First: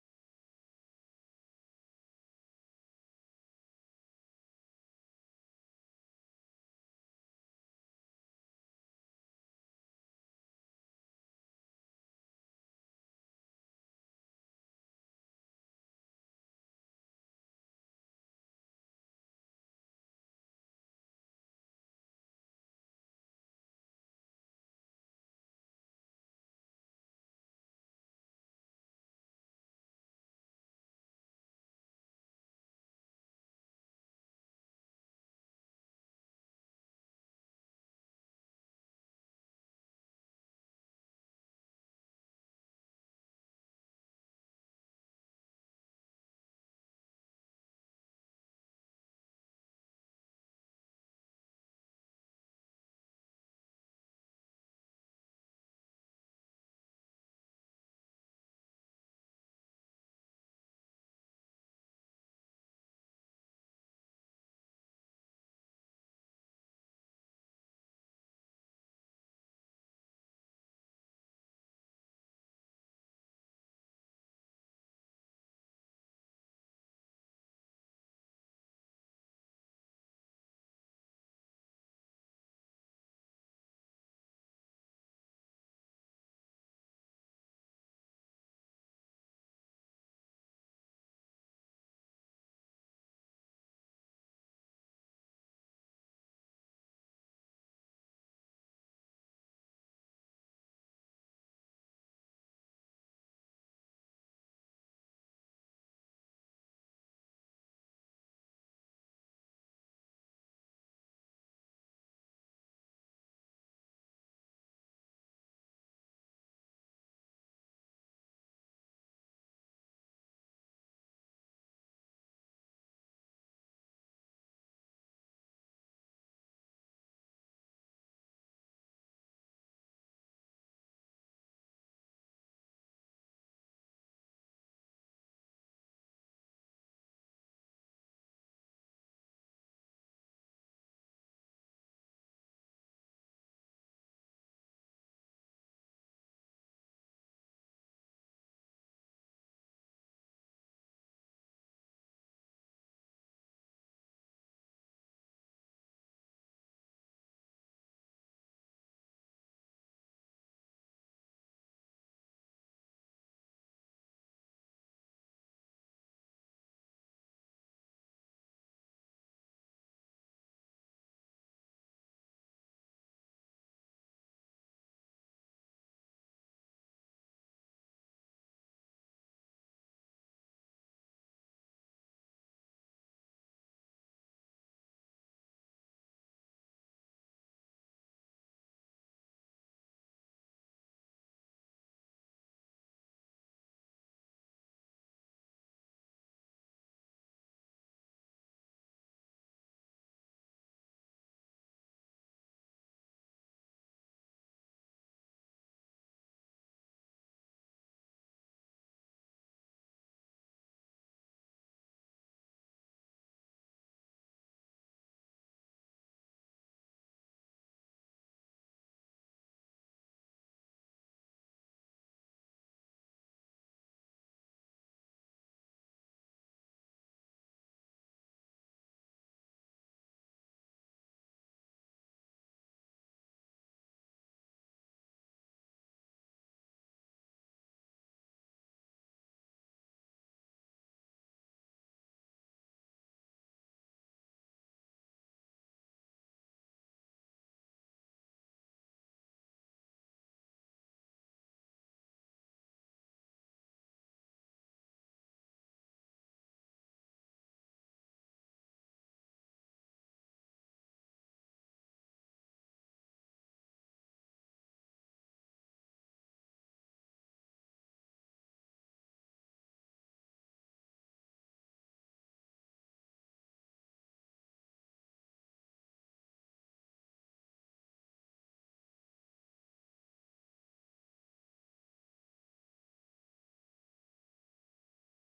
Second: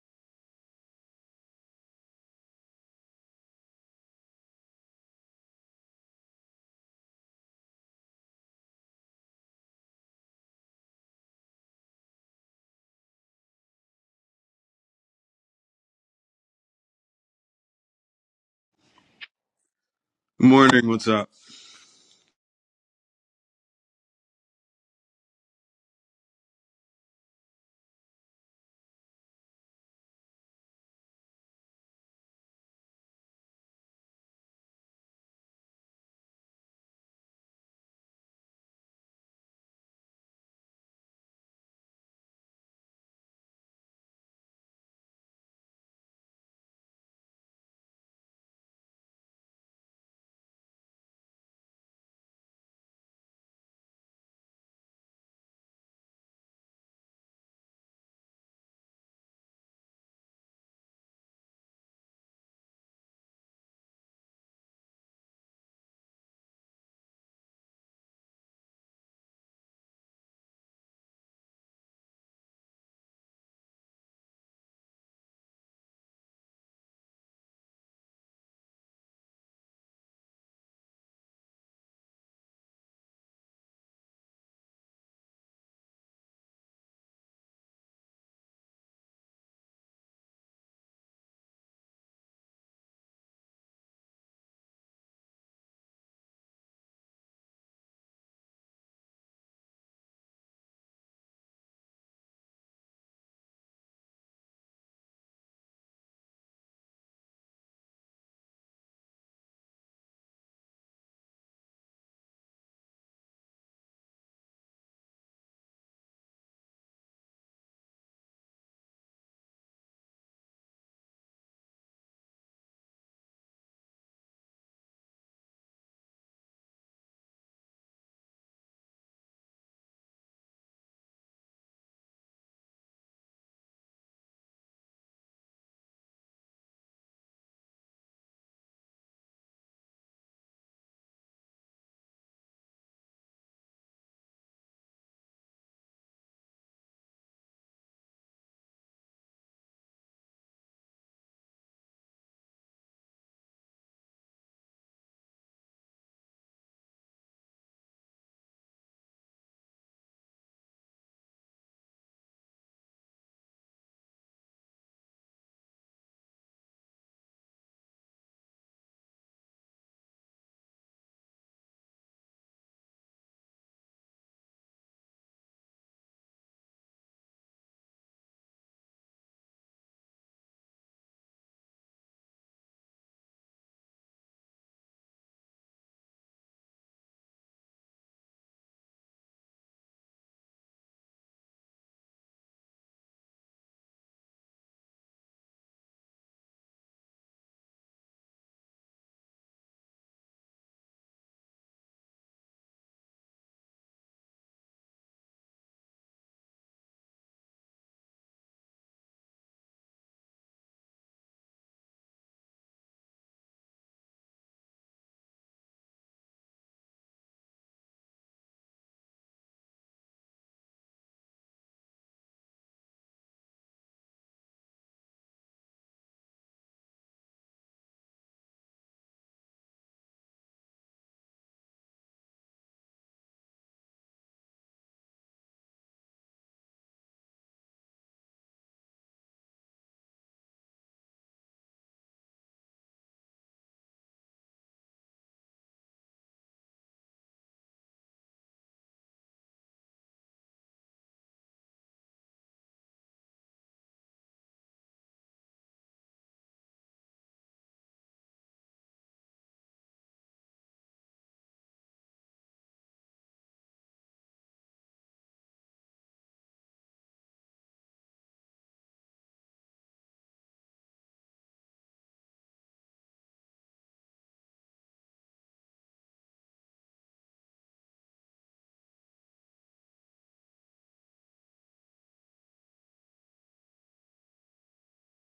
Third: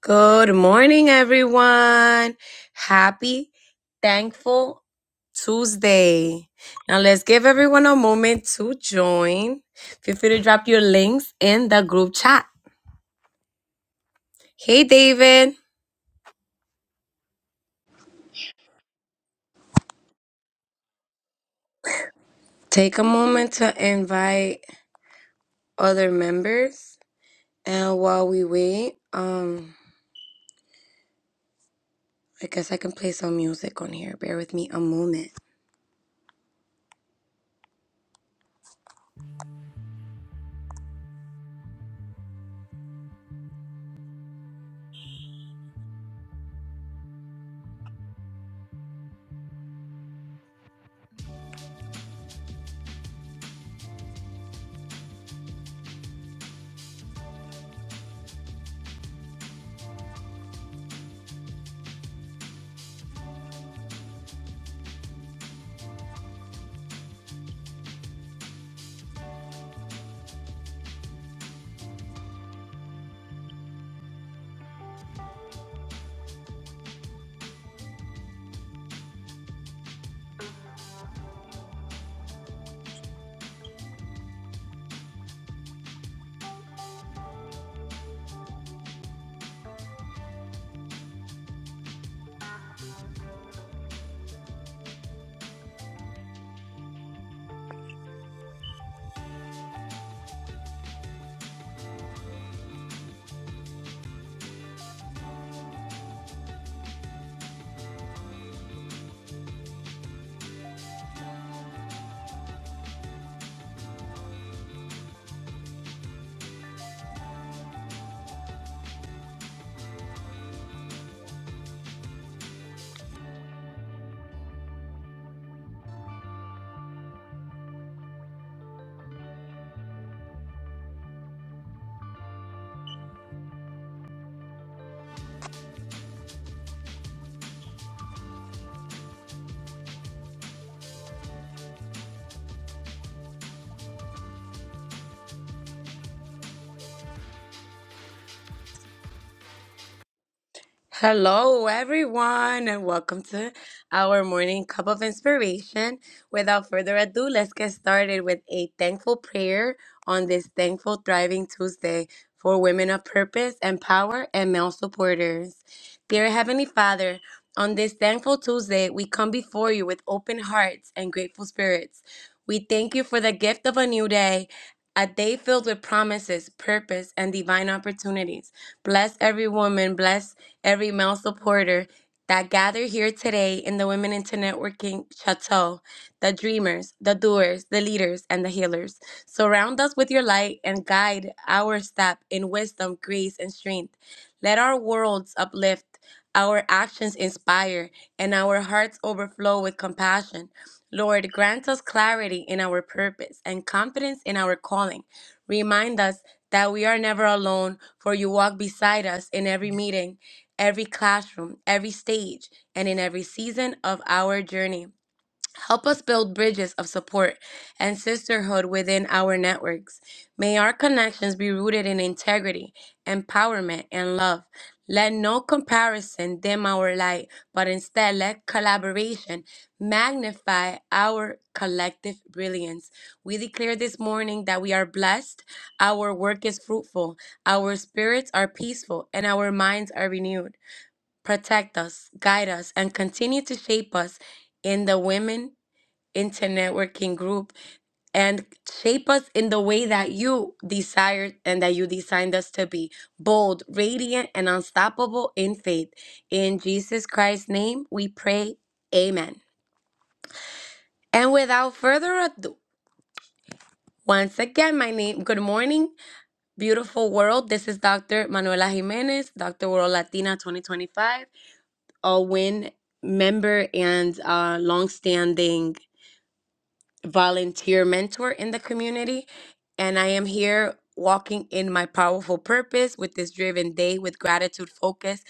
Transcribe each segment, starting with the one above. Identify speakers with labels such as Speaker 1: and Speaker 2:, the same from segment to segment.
Speaker 1: Good morning, everyone. Happy, thankful Tuesday. Now, let's give everyone a moment to join. Feel free to drop your links in the group chat. Hey, David.
Speaker 2: Morning, what's up?
Speaker 1: Take a moment to invite other members. And while we wait, um, I guess I can play some music on here. Bear with me a moment. Hello, everyone, and welcome to our morning cup of inspiration. Without further ado, let's get started with a thankful prayer on this thankful, thriving Tuesday for women of purpose and power and male supporters. Dear Heavenly Father, on this thankful Tuesday, we come before you with open hearts and grateful spirits. We thank you for the gift of a new day. A day filled with promises, purpose, and divine opportunities. Bless every woman, bless every male supporter that gather here today in the Women into Networking Chateau, the dreamers, the doers, the leaders, and the healers. Surround us with your light and guide our step in wisdom, grace, and strength. Let our worlds uplift, our actions inspire, and our hearts overflow with compassion. Lord, grant us clarity in our purpose and confidence in our calling. Remind us that we are never alone, for you walk beside us in every meeting every classroom, every stage, and in every season of our journey. Help us build bridges of support and sisterhood within our networks. May our connections be rooted in integrity, empowerment, and love. Let no comparison dim our light, but instead let collaboration magnify our collective brilliance. We declare this morning that we are blessed, our work is fruitful, our spirits are peaceful, and our minds are renewed protect us, guide us, and continue to shape us in the Women into Networking group and shape us in the way that you desired and that you designed us to be bold, radiant, and unstoppable in faith. In Jesus Christ's name, we pray. Amen. And without further ado, once again, my name, good morning, beautiful world. This is Dr. Manuela Jimenez, Dr. World Latina 2025. Owen, member and uh, longstanding volunteer mentor in the community. And I am here walking in my powerful purpose with this driven day with gratitude focus.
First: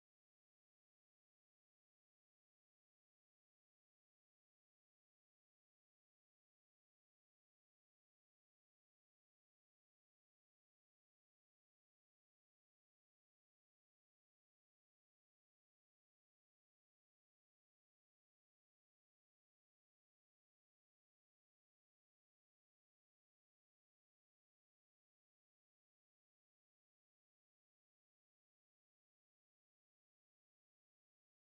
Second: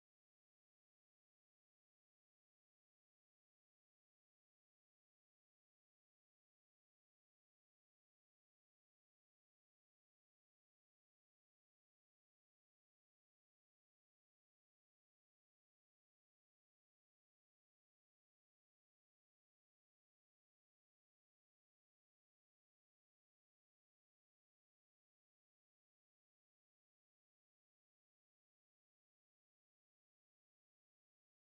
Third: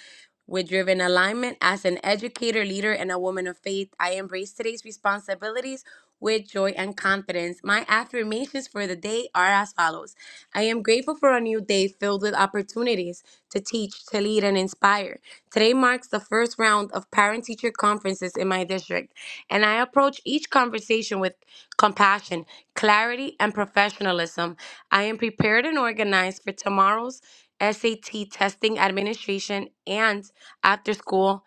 Speaker 1: With driven alignment as an educator, leader, and a woman of faith, I embrace today's responsibilities with joy and confidence. My affirmations for the day are as follows. I am grateful for a new day filled with opportunities to teach, to lead, and inspire. Today marks the first round of parent teacher conferences in my district, and I approach each conversation with compassion, clarity, and professionalism. I am prepared and organized for tomorrow's SAT testing administration and after school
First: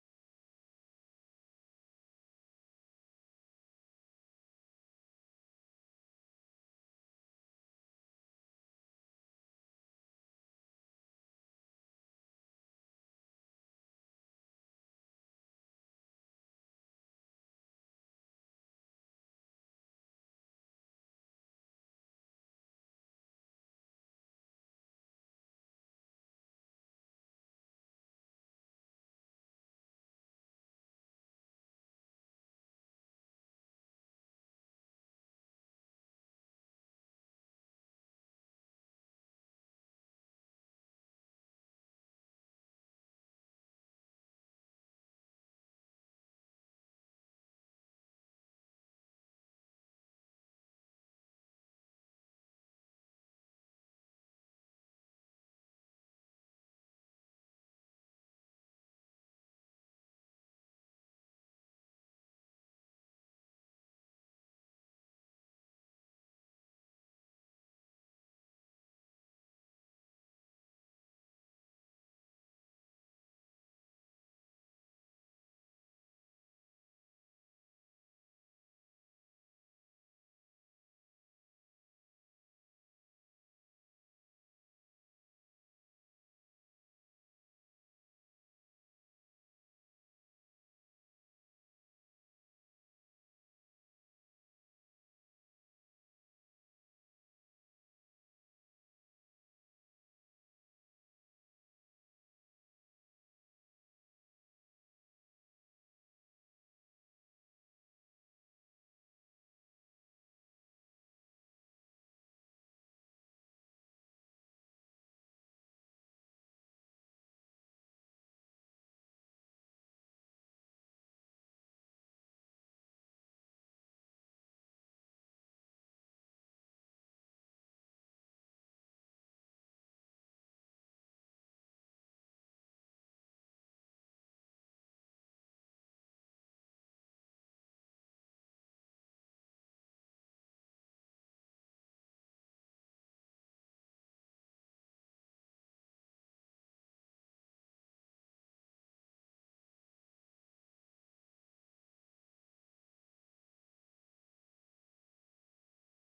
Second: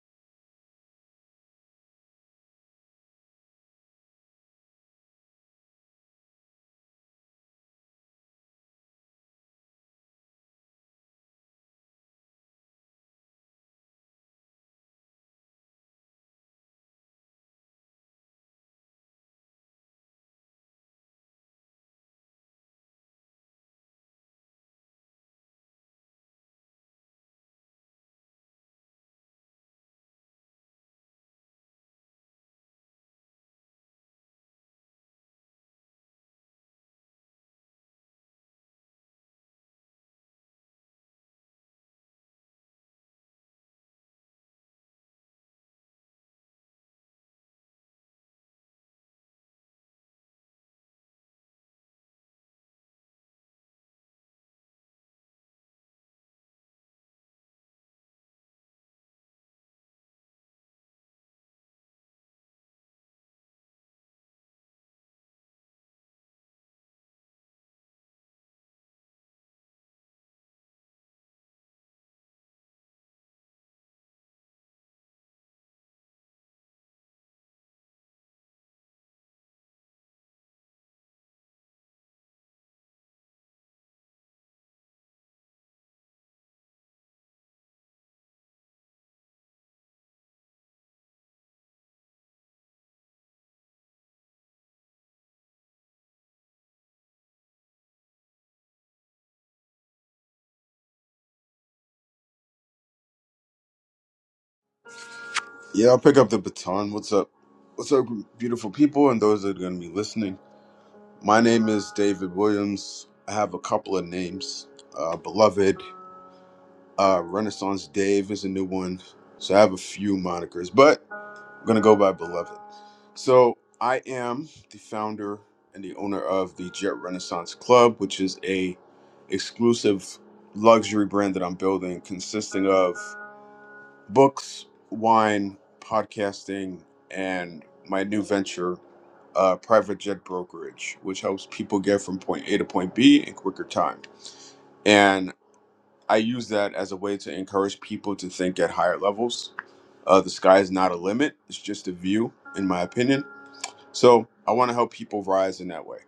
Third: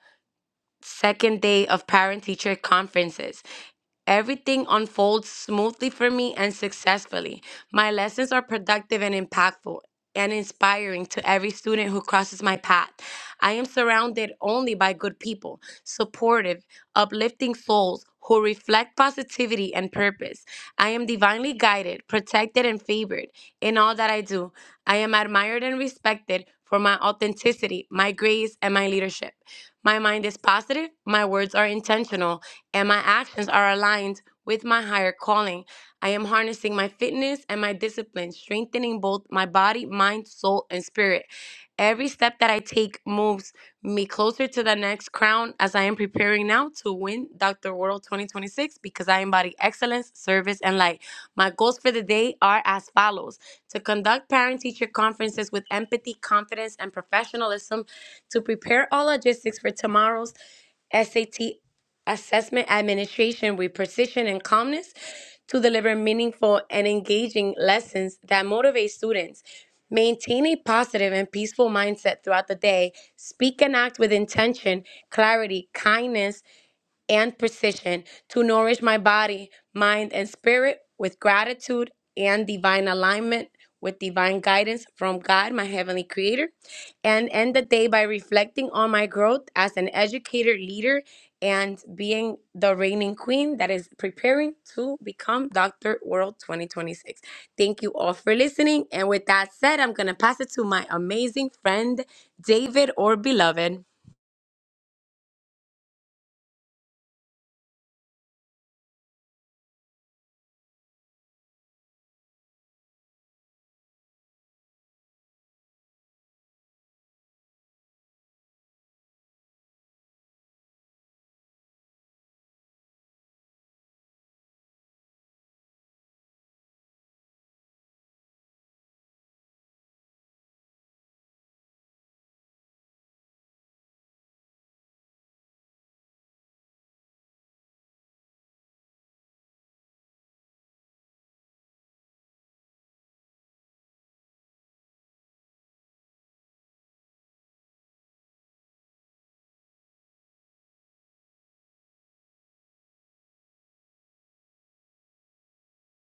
Speaker 1: second day of parent teacher conferences. Everything unfolds smoothly for me and successfully. My lessons are productive and impactful and inspiring to every student who crosses my path. I am surrounded only by good people, supportive, uplifting souls who reflect positivity and purpose. I am divinely guided, protected, and favored in all that I do. I am admired and respected for my authenticity, my grace, and my leadership. My mind is positive, my words are intentional, and my actions are aligned with my higher calling. I am harnessing my fitness and my discipline, strengthening both my body, mind, soul, and spirit. Every step that I take moves me closer to the next crown as I am preparing now to win Dr. World 2026 because I embody excellence, service, and light. My goals for the day are as follows to conduct parent teacher conferences with empathy, confidence, and professionalism, to prepare all logistics for tomorrow's SAT assessment administration with precision and calmness to deliver meaningful and engaging lessons that motivate students. Maintain a positive and peaceful mindset throughout the day. Speak and act with intention, clarity, kindness, and precision to nourish my body, mind, and spirit with gratitude and divine alignment, with divine guidance from God, my Heavenly Creator, and end the day by reflecting on my growth as an educator, leader, and being the reigning queen that is preparing to become Dr. World 2026. Thank you all for listening. And with that said, I'm going to pass it to my amazing friend, David or beloved.
Speaker 2: Yeah, I'll pick up the baton. What's up? What's up, beautiful people, and those that are going to be listening? My name is David Williams. I have a couple of names. Uh, Beloved, uh, Renaissance Dave is a new one. So I have a few monikers, but I'm going to go by Beloved. So I am the founder and the owner of the Jet Renaissance Club, which is a exclusive luxury brand that I'm building consisting of books, wine, podcasting, and my new venture, uh, private jet brokerage, which helps people get from point A to point B in quicker time. And I use that as a way to encourage people to think at higher levels. Uh, the sky is not a limit, it's just a view, in my opinion. So I want to help people rise in that way.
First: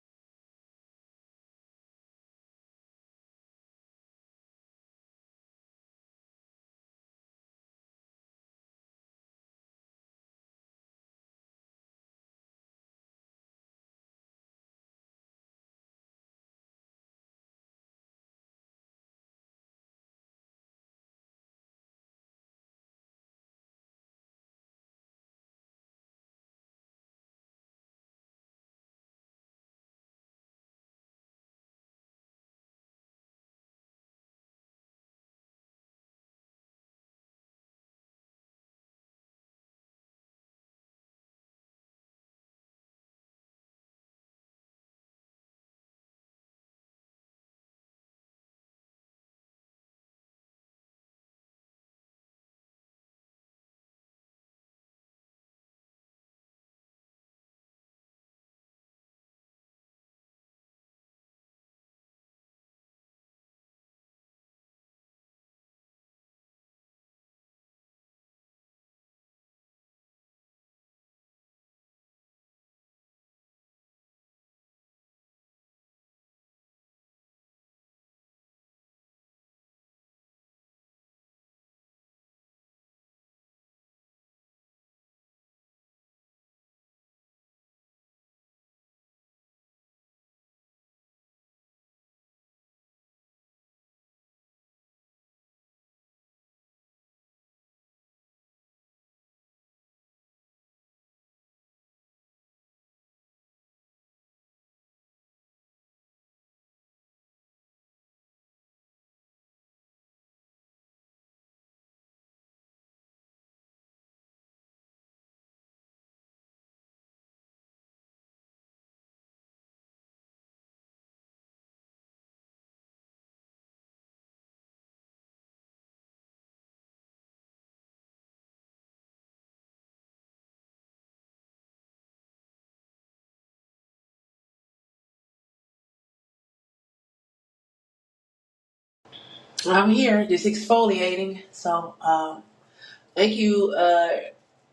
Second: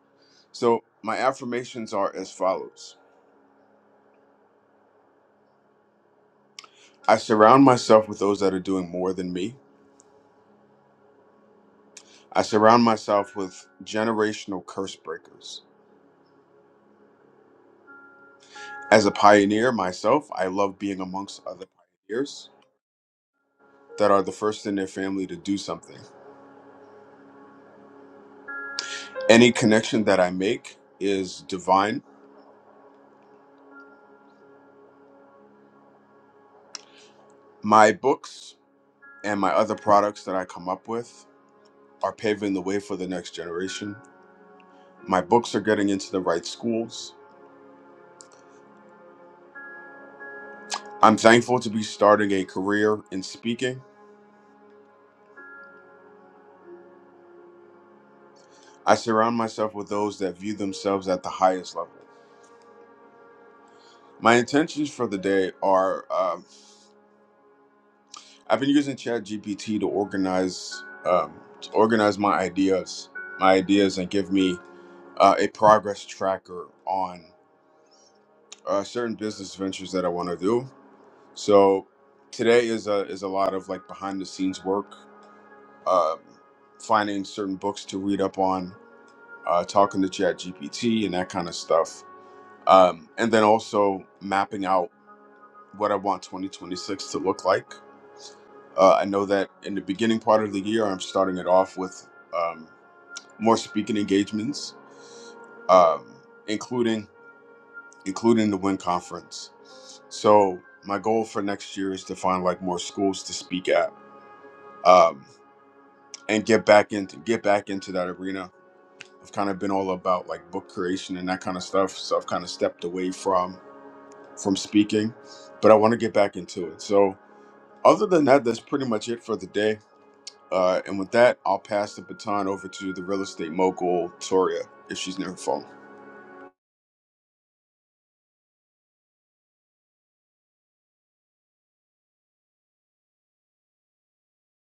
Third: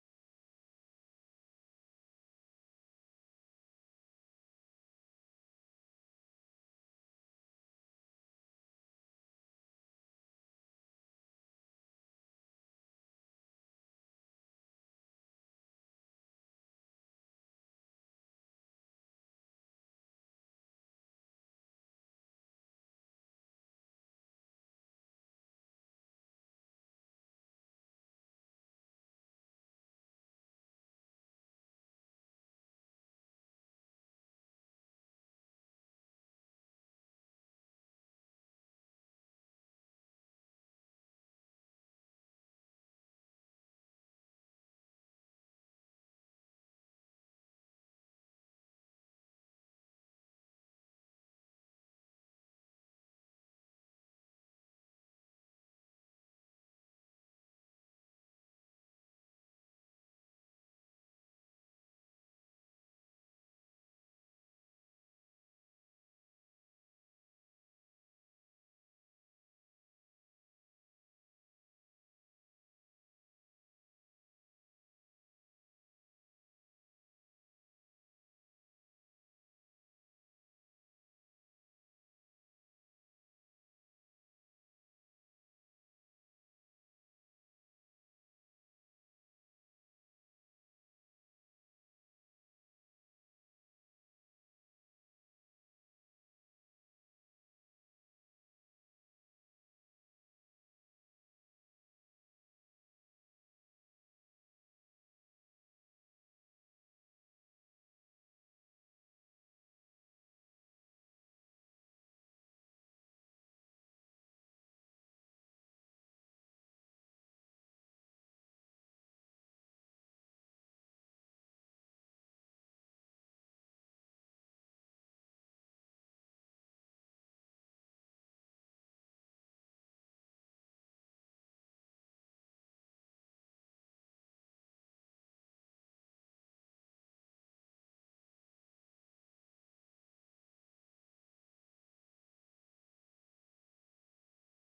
Speaker 2: So my affirmations are as follows I surround myself with those that are doing more than me. I surround myself with generational curse breakers. As a pioneer myself, I love being amongst other pioneers that are the first in their family to do something. Any connection that I make is divine. My books and my other products that I come up with are paving the way for the next generation. My books are getting into the right schools. I'm thankful to be starting a career in speaking. I surround myself with those that view themselves at the highest level. My intentions for the day are um, I've been using ChatGPT to organize um, to organize my ideas, my ideas, and give me uh, a progress tracker on uh, certain business ventures that I want to do. So today is a is a lot of like behind the scenes work, uh, finding certain books to read up on, uh, talking to ChatGPT and that kind of stuff, um, and then also mapping out what I want 2026 to look like Uh, I know that in the beginning part of the year, I'm starting it off with um, more speaking engagements, um, including including the Win Conference. So my goal for next year is to find like more schools to speak at um, and get back into get back into that arena. I've kind of been all about like book creation and that kind of stuff, so I've kind of stepped away from from speaking, but I want to get back into it. So other than that, that's pretty much it for the day. Uh, and with that, I'll pass the baton over to the real estate mogul, Toria, if she's near her phone.
Speaker 3: So I'm here just exfoliating. So uh, thank you, uh,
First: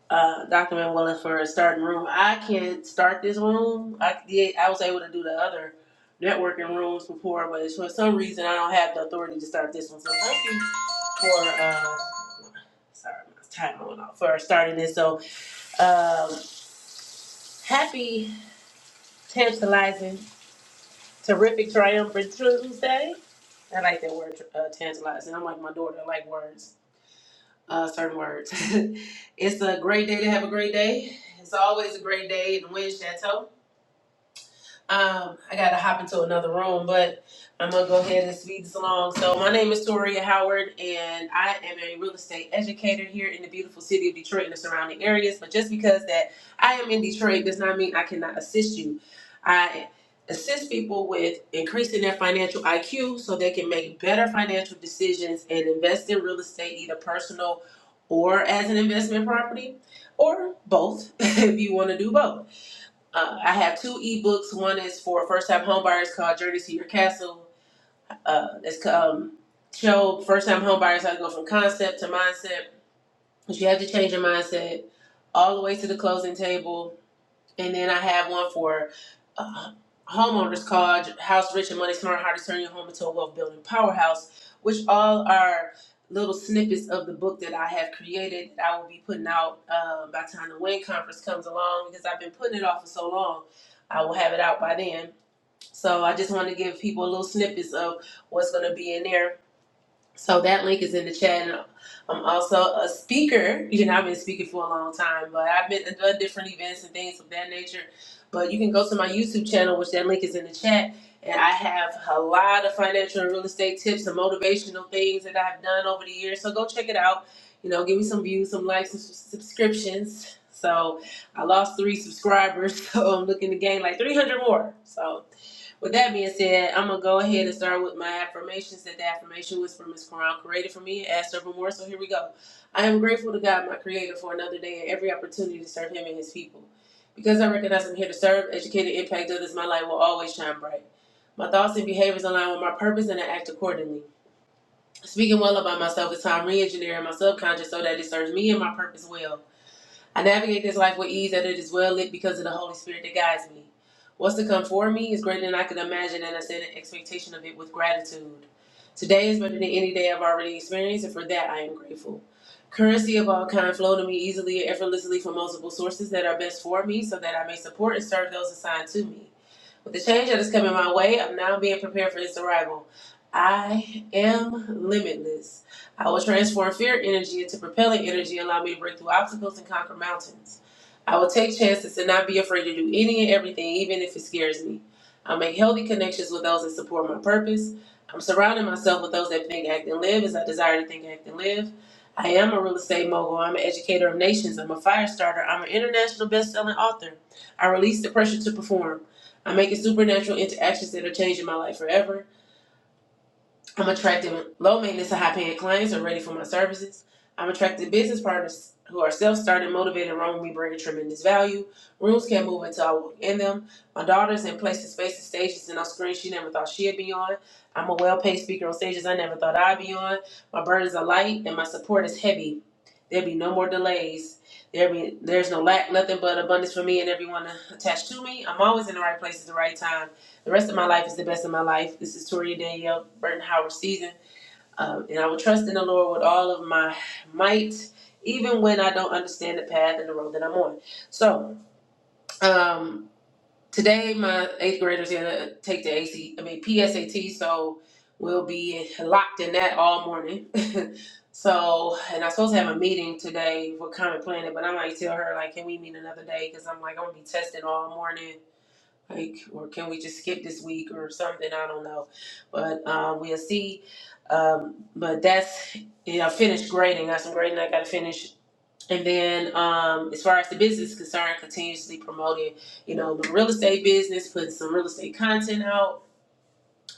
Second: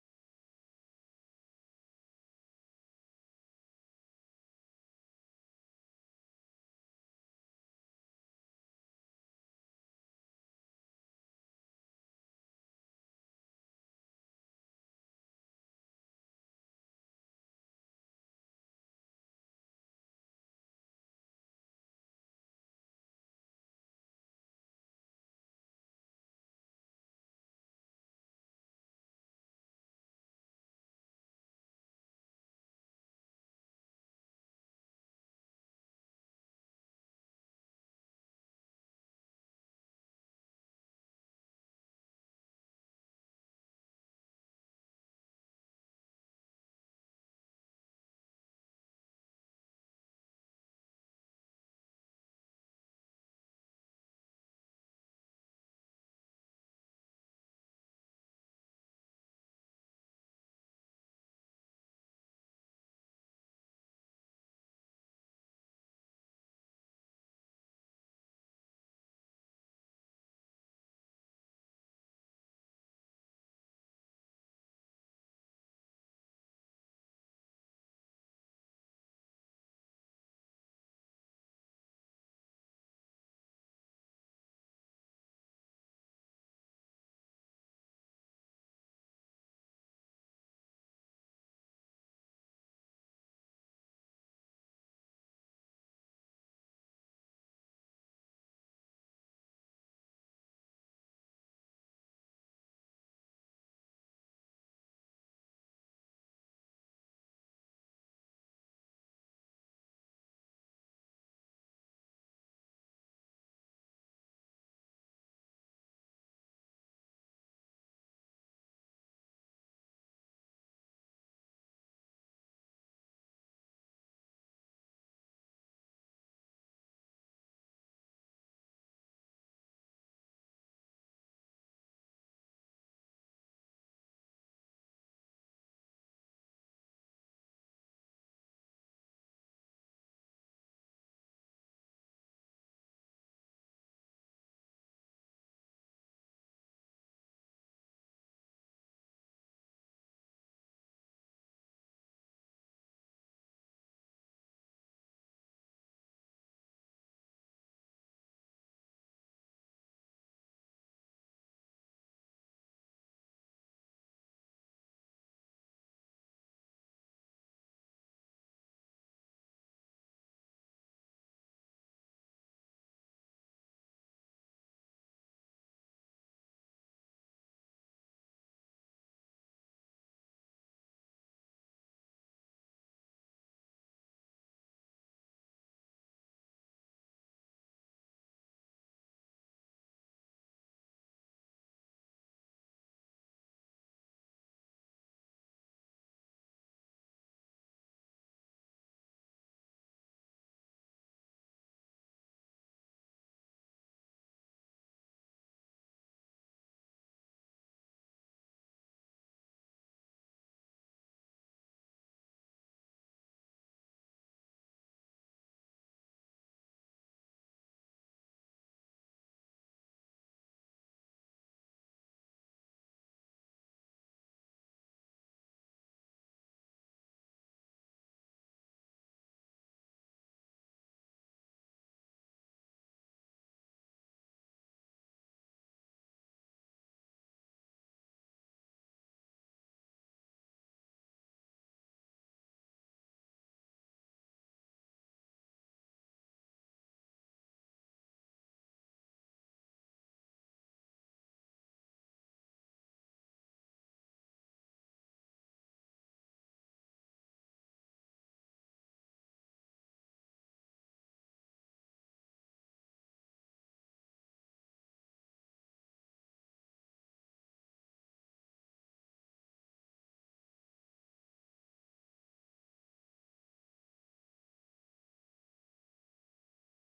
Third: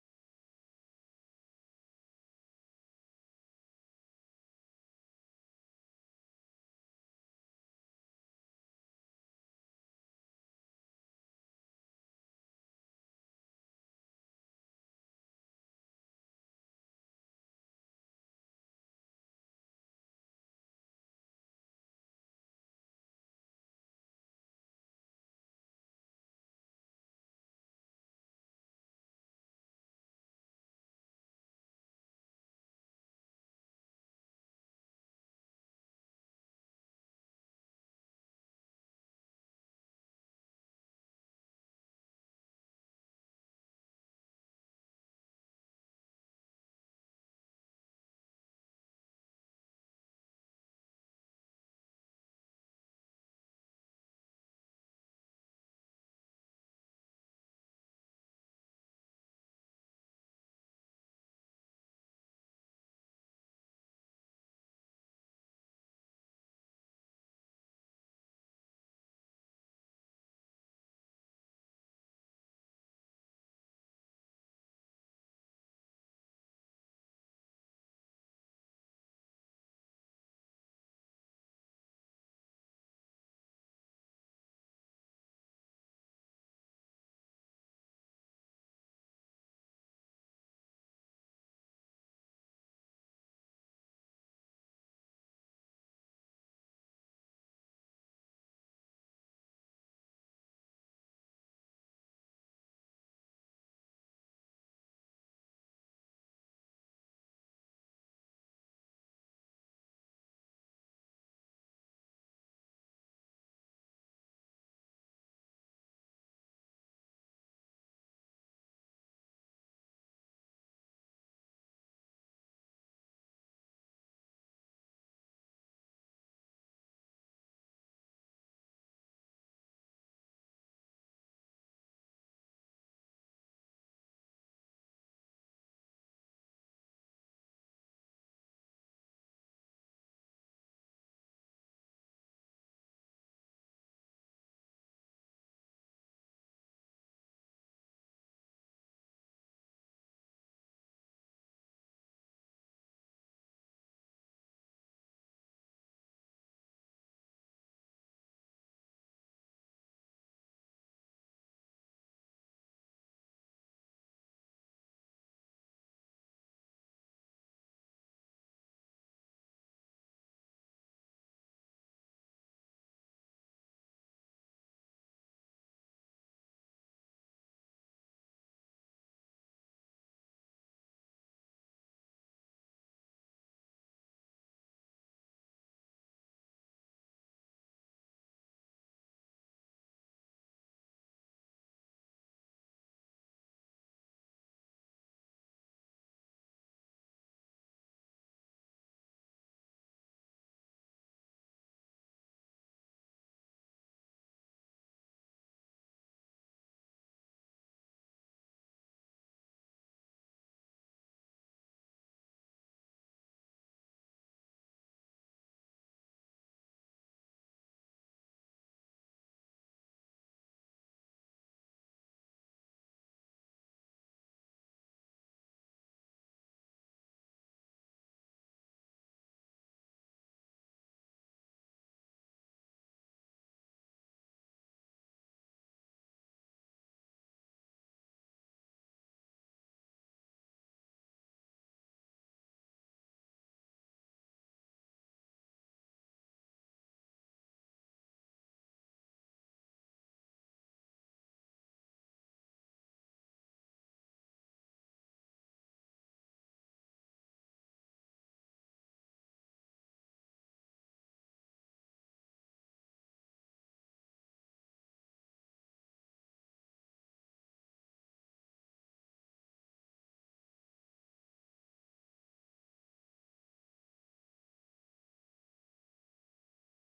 Speaker 3: uh, Dr. Manuela, for starting room. I can not start this room. I did. I was able to do the other networking rooms before, but it's for some reason I don't have the authority to start this one. So thank you for. Uh, sorry, my time went off for starting this. So um, happy tantalizing, terrific, triumphant Tuesday. I like that word, uh, tantalizing. I'm like my daughter. I like words. uh, certain words. it's a great day to have a great day. It's always a great day in the Wind Chateau. Um, I gotta hop into another room, but I'm gonna go ahead and speed this along. So my name is Toria Howard, and I am a real estate educator here in the beautiful city of Detroit and the surrounding areas. But just because that I am in Detroit does not mean I cannot assist you. I assist people with increasing their financial IQ so they can make better financial decisions and invest in real estate, either personal or as an investment property, or both if you want to do both. Uh, I have two ebooks. One is for first-time homebuyers called Journey to Your Castle. Uh, it's um, show first-time homebuyers how to go from concept to mindset. But you have to change your mindset all the way to the closing table and then I have one for uh, homeowners called House Rich and Money Smart How to Turn Your Home into a Wealth Building Powerhouse, which all are little snippets of the book that I have created that I will be putting out uh, by the time the WIN conference comes along because I've been putting it off for so long. I will have it out by then. So I just want to give people a little snippets of what's going to be in there so that link is in the chat. And I'm also a speaker. You know, I've been speaking for a long time, but I've been I've done different events and things of that nature. But you can go to my YouTube channel, which that link is in the chat. And I have a lot of financial and real estate tips and motivational things that I've done over the years. So go check it out. You know, give me some views, some likes, some subs- subscriptions. So I lost three subscribers, so I'm looking to gain like 300 more. So with that being said, I'm gonna go ahead and start with my affirmations. That the affirmation was from Ms. Quran, created for me, as servant more. So here we go. I am grateful to God, my Creator, for another day and every opportunity to serve Him and His people. Because I recognize I'm here to serve, educate, and impact others, my light will always shine bright. My thoughts and behaviors align with my purpose, and I act accordingly. Speaking well about myself is how I'm re-engineering my subconscious so that it serves me and my purpose well. I navigate this life with ease that it is well lit because of the Holy Spirit that guides me. What's to come for me is greater than I can imagine, and I set an expectation of it with gratitude. Today is better than any day I've already experienced, and for that I am grateful. Currency of all kind flow to me easily and effortlessly from multiple sources that are best for me, so that I may support and serve those assigned to me. With the change that is coming my way, I'm now being prepared for its arrival. I am limitless. I will transform fear energy into propelling energy, and allow me to break through obstacles and conquer mountains. I will take chances and not be afraid to do any and everything, even if it scares me. I make healthy connections with those that support my purpose. I'm surrounding myself with those that think, act, and live as I desire to think, act, and live. I am a real estate mogul. I'm an educator of nations. I'm a fire starter. I'm an international best-selling author. I release the pressure to perform. I'm making supernatural interactions that are changing my life forever. I'm attracting low maintenance to high paying clients who are ready for my services. I'm attracting business partners who are self started, motivated, and run with me, bringing tremendous value. Rooms can't move until I walk in them. My daughter's in places, spaces, stages, and on screens she never thought she'd be on. I'm a well paid speaker on stages I never thought I'd be on. My burdens are light and my support is heavy. There be no more delays. There be there's no lack, nothing but abundance for me and everyone attached to me. I'm always in the right place at the right time. The rest of my life is the best of my life. This is Toria Danielle Burton Howard season, um, and I will trust in the Lord with all of my might, even when I don't understand the path and the road that I'm on. So. Um, Today, my eighth graders had to take the AC, I mean PSAT, so we'll be locked in that all morning. so, and I'm supposed to have a meeting today for Common Planet, but I might tell her like, can we meet another day? Because I'm like, I'm gonna be tested all morning. Like, or can we just skip this week or something? I don't know, but um, we'll see. Um, but that's yeah, I finished grading. I got some grading I got to finish and then, um, as far as the business is concerned, continuously promoting, you know, the real estate business, putting some real estate content out.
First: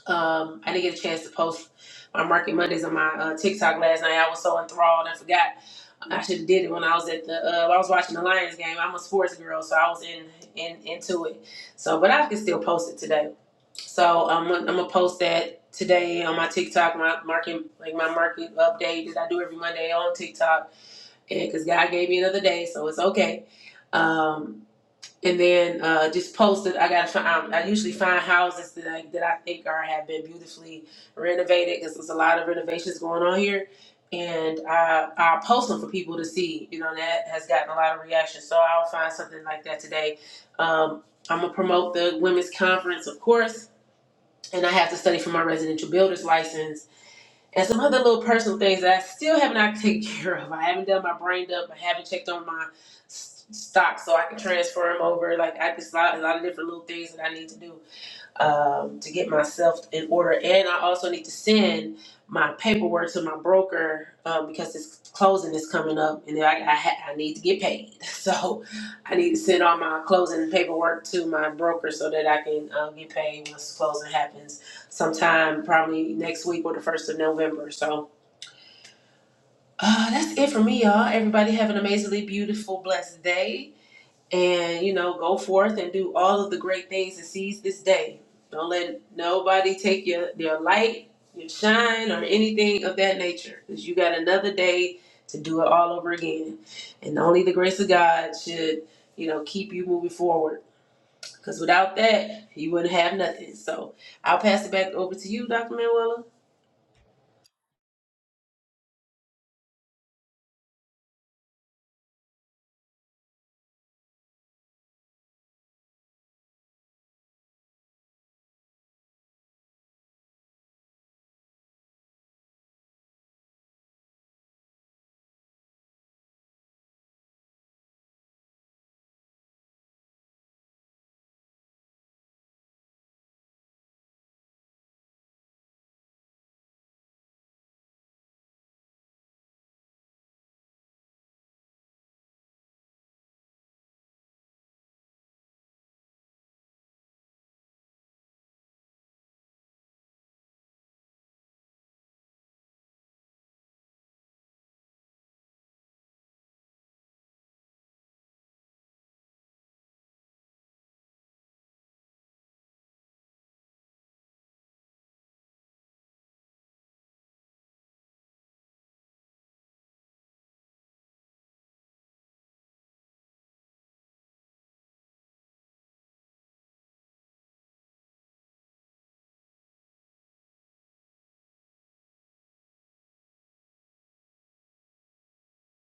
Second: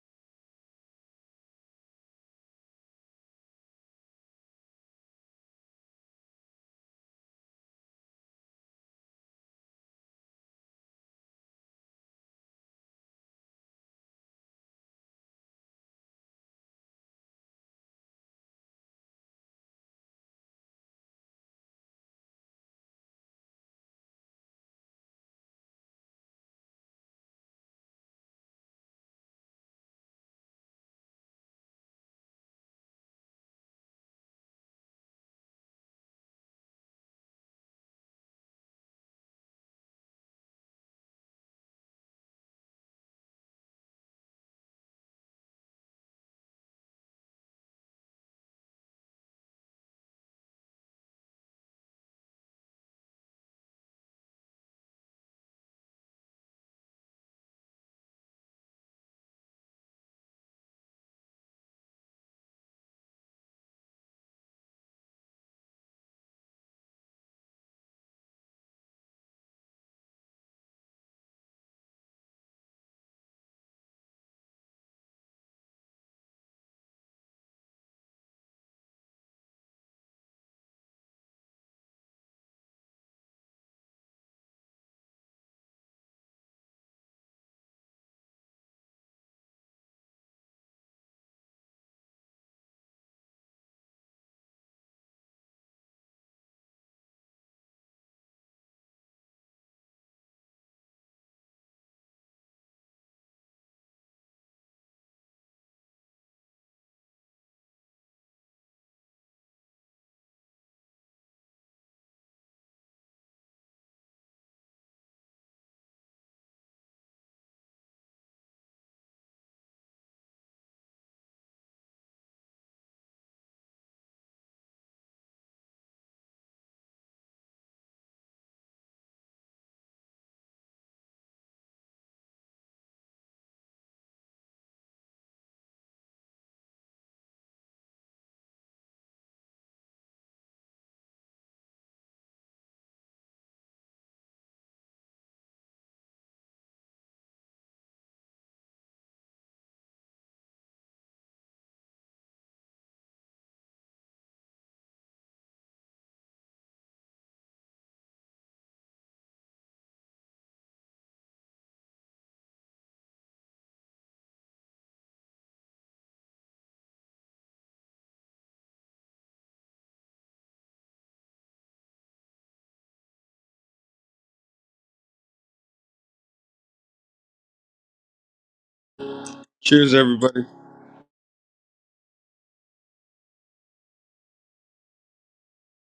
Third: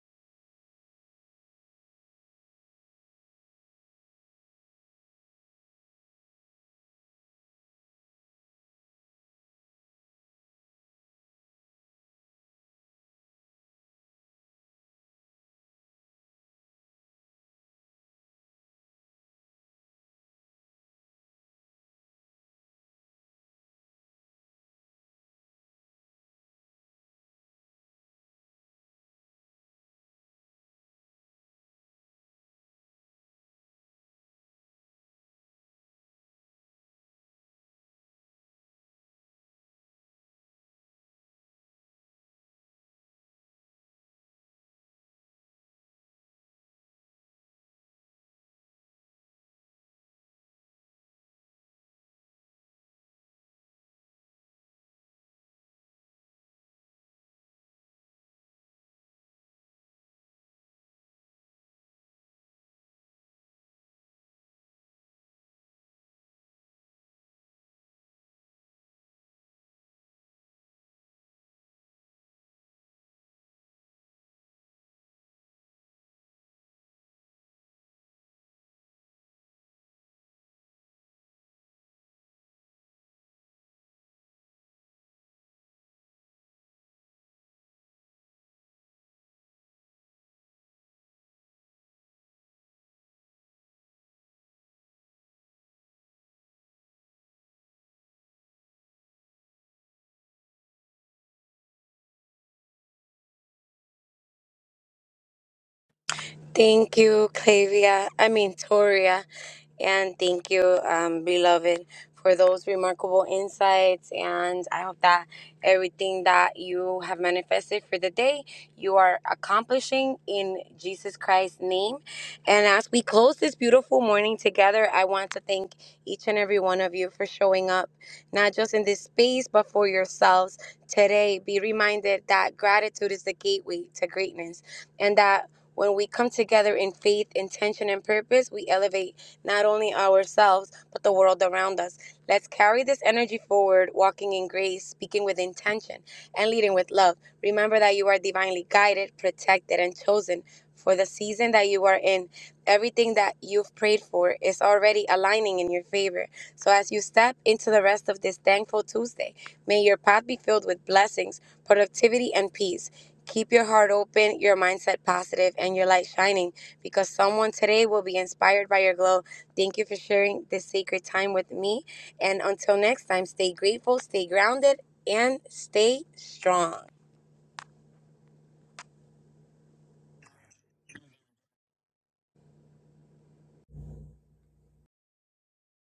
Speaker 3: Um, I didn't get a chance to post my Market Mondays on my uh, TikTok last night. I was so enthralled, I forgot. I should have did it when I was at the. Uh, I was watching the Lions game. I'm a sports girl, so I was in, in into it. So, but I can still post it today. So i I'm gonna post that today on my TikTok, my market like my market update that I do every Monday on TikTok because God gave me another day, so it's okay. Um, and then uh, just posted. I gotta find. Um, I usually find houses that I, that I think are have been beautifully renovated because there's a lot of renovations going on here, and I I post them for people to see. You know and that has gotten a lot of reaction, so I'll find something like that today. Um, I'm gonna promote the women's conference, of course, and I have to study for my residential builder's license and some other little personal things that I still have not taken care of. I haven't done my brain dump. I haven't checked on my s- stock so I can transfer them over. Like I just lot, a lot of different little things that I need to do um, to get myself in order, and I also need to send my paperwork to my broker um, because this closing is coming up, and then I, I, ha- I need to get paid. So I need to send all my closing paperwork to my broker so that I can um, get paid once closing happens, sometime probably next week or the first of November. So uh, that's it for me, y'all. Everybody have an amazingly beautiful, blessed day and you know go forth and do all of the great things and seize this day don't let nobody take your your light your shine or anything of that nature because you got another day to do it all over again and only the grace of god should you know keep you moving forward because without that you wouldn't have nothing so i'll pass it back over to you dr manuela
Speaker 1: Thank you, Clavia. I mean, Toria. And thank you, um, beloved, for those remarkable insights. And I hope that everything that you have manifested for the day, you are accomplishing in Jesus Christ's name. And as we close this beautiful morning together, I want to thank each and every one of you for showing up, not just in this space, but for yourselves today. Be reminded that gratitude is the gateway to greatness and that when we come together in faith, intention, and purpose, we elevate not only ourselves, but the world around us. Let's carry this energy forward, walking in grace, speaking with intention, and leading with love. Remember that you are divinely guided, protected, and chosen for the season that you are in. Everything that you've prayed for is already aligning in your favor. So as you step into the rest of this thankful Tuesday, may your path be filled with blessings, productivity, and peace. Keep your heart open, your mindset positive, and your light shining because someone today will be inspired by your glow. Thank you for sharing this sacred time with me. And until next time, stay grateful, stay grounded, and stay strong.
Speaker 2: Cheers, everybody.